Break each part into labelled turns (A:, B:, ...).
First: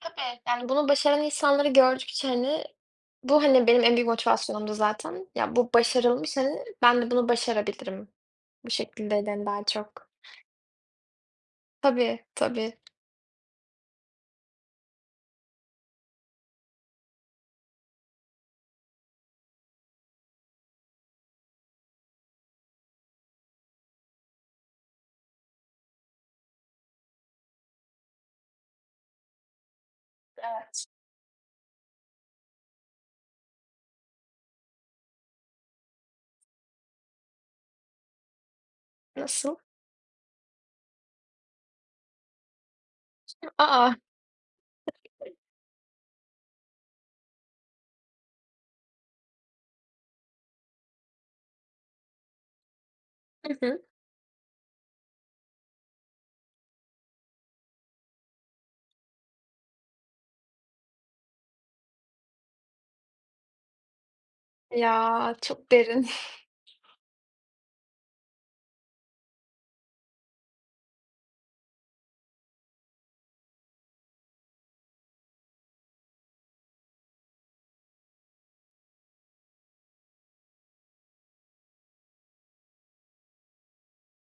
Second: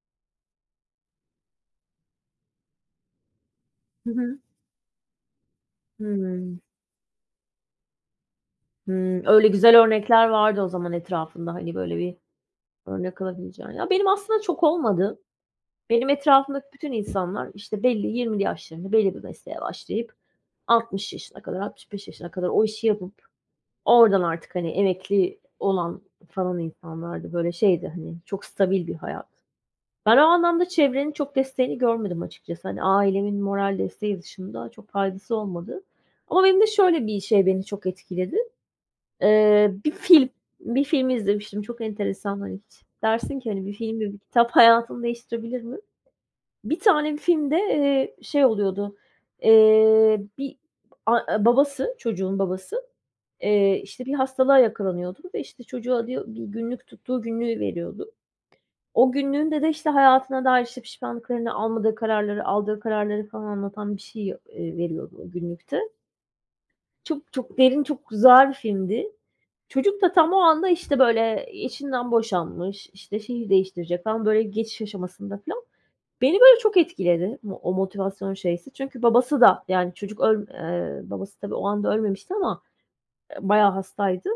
A: Tabii. Yani, bunu başaran insanları gördükçe hani, bu, hani, benim en büyük
B: Hı hı.
A: motivasyonumdu zaten. "Ya, bu başarılmış,
B: Hıı.
A: hani, ben de bunu başarabilirim." Bu
B: Hıı,
A: şekildeydi, hani,
B: öyle
A: daha
B: güzel
A: çok.
B: örnekler vardı o zaman etrafında. Hani, böyle bir
A: Tabii, tabii.
B: örnek alabileceğin. Ya, benim aslında çok olmadı. Benim etrafımdaki bütün insanlar, işte, belli 20'li yaşlarında belli bir mesleğe başlayıp 60 yaşına kadar, 65 yaşına kadar o işi yapıp oradan artık, hani, emekli olan falan insanlardı. Böyle şeydi, hani, çok stabil bir hayat. Ben o anlamda
A: Evet.
B: çevrenin çok desteğini görmedim açıkçası. Hani, ailemin moral desteği dışında çok faydası olmadı. Ama beni de şöyle bir şey, beni çok etkiledi.
A: Nasıl?
B: Eee, 1 film 1 film izlemiştim. Çok enteresan. Hani, hiç dersin ki
A: A,
B: "Hani, 1
A: a!
B: film ve 1 kitap hayatını
A: [unintelligible]
B: değiştirebilir mi?" 1 tane filmde, eee, şey oluyordu. Eee, bir a babası, çocuğun babası,
A: Hı
B: eee,
A: hı.
B: işte, bir hastalığa yakalanıyordu ve işte, çocuğu alıyor, 1 günlük tuttuğu günlüğü veriyordu. O günlüğünde de işte, hayatına dair, işte, pişmanlıklarını, almadığı kararları, aldığı kararları falan anlatan bir şey, ııı, veriyordu o
A: Ya, çok
B: günlükte
A: derin!
B: çok, çok derin, çok güzel filmdi. Çocuk da tam o anda, işte böyle, eee, eşinden boşanmış, işte, şehir değiştirecek. Tam böyle geçiş aşamasında filan. Beni böyle çok etkiledi mo o motivasyon şeysi. Çünkü babası da yani, çocuk öl eee, babası tabii o anda ölmemişti ama, eee, bayağı hastaydı.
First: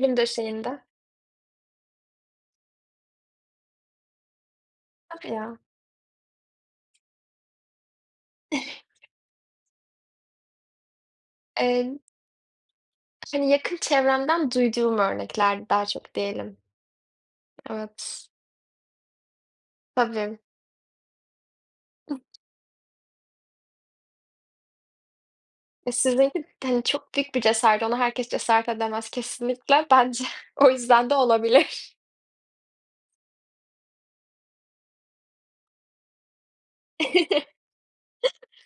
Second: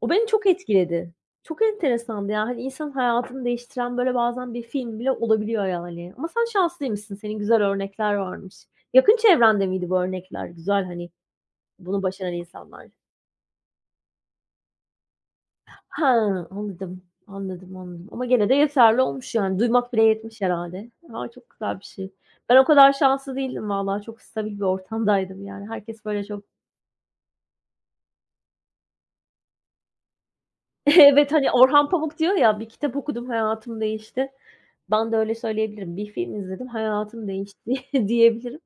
B: O beni çok
A: döşeğinde.
B: etkiledi. Çok enteresandı ya, hani. İnsanın hayatını değiştiren böyle bazen 1 film bile
A: Hadi ya!
B: olabiliyor, yani. Ama sen şanslıymışsın. Senin güzel örnekler varmış. Yakın çevrende miydi bu örnekler? Güzel, hani,
A: Emm.
B: bunu başaran insanlar.
A: Hani, yakın çevremden duyduğum örneklerdi daha
B: Ha,
A: çok diyelim.
B: anladım, anladım, anladım. Ama
A: Evet.
B: gene de yeterli olmuş. Yani, duymak bile
A: Tabii.
B: yetmiş herhâlde. A, çok güzel bir şey. Ben o kadar şanslı değildim valla. Çok stabil bir ortamdaydım, yani.
A: E,
B: Herkes böyle çok
A: sizinki hani, çok büyük bir cesaret. Ona herkes cesaret edemez kesinlikle. Bence o yüzden de
B: Evet, hani, Orhan
A: olabilir.
B: Pamuk diyor ya: "1 kitap okudum, hayatım değişti." Ben de öyle söyleyebilirim. 1 film izledim, hayatım değişti diyebilirim.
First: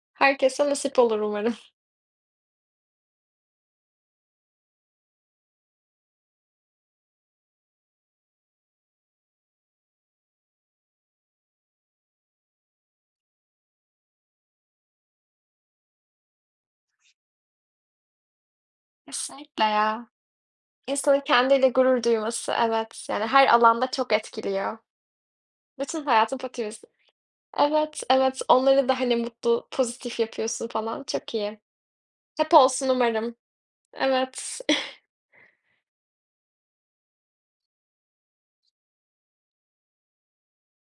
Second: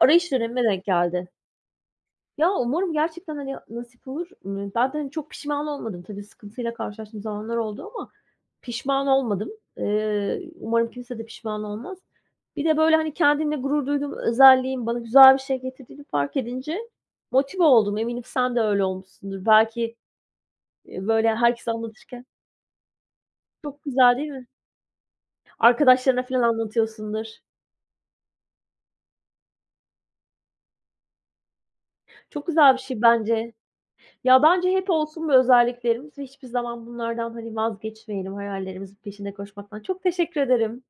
B: Arayış dönemime
A: Herkese
B: denk
A: nasip olur
B: geldi.
A: umarım.
B: Ya, umarım gerçekten, hani, nasip olur. Imm, ben de hani, çok pişman olmadım. Tabii, sıkıntıyla karşılaştığım zamanlar oldu ama pişman olmadım. Eee, umarım kimse de pişman olmaz. Bir de böyle, hani, kendimle gurur duyduğum özelliğin bana güzel bir şey getirdiğini fark edince motive oldum. Eminim sen de öyle olmuşsundur.
A: Kesinlikle
B: Belki,
A: ya.
B: eee,
A: İnsanın
B: böyle,
A: kendiyle
B: herkese
A: gurur
B: anlatırken
A: duyması, evet, yani, her
B: Çok
A: alanda çok
B: güzel değil mi?
A: etkiliyor. Bütün
B: Arkadaşlarına
A: hayatın
B: filan
A: faturası.
B: anlatıyorsundur.
A: Evet, evet, onları da hani, mutlu, pozitif yapıyorsun falan. Çok iyi.
B: Çok
A: Hep
B: güzel bir
A: olsun
B: şey
A: umarım.
B: bence. Ya,
A: Evet.
B: bence hep olsun bu özelliklerimiz. Hiçbir zaman bunlardan, hani, vazgeçmeyelim. Hayallerimizin peşinde koşmaktan. Çok teşekkür ederim.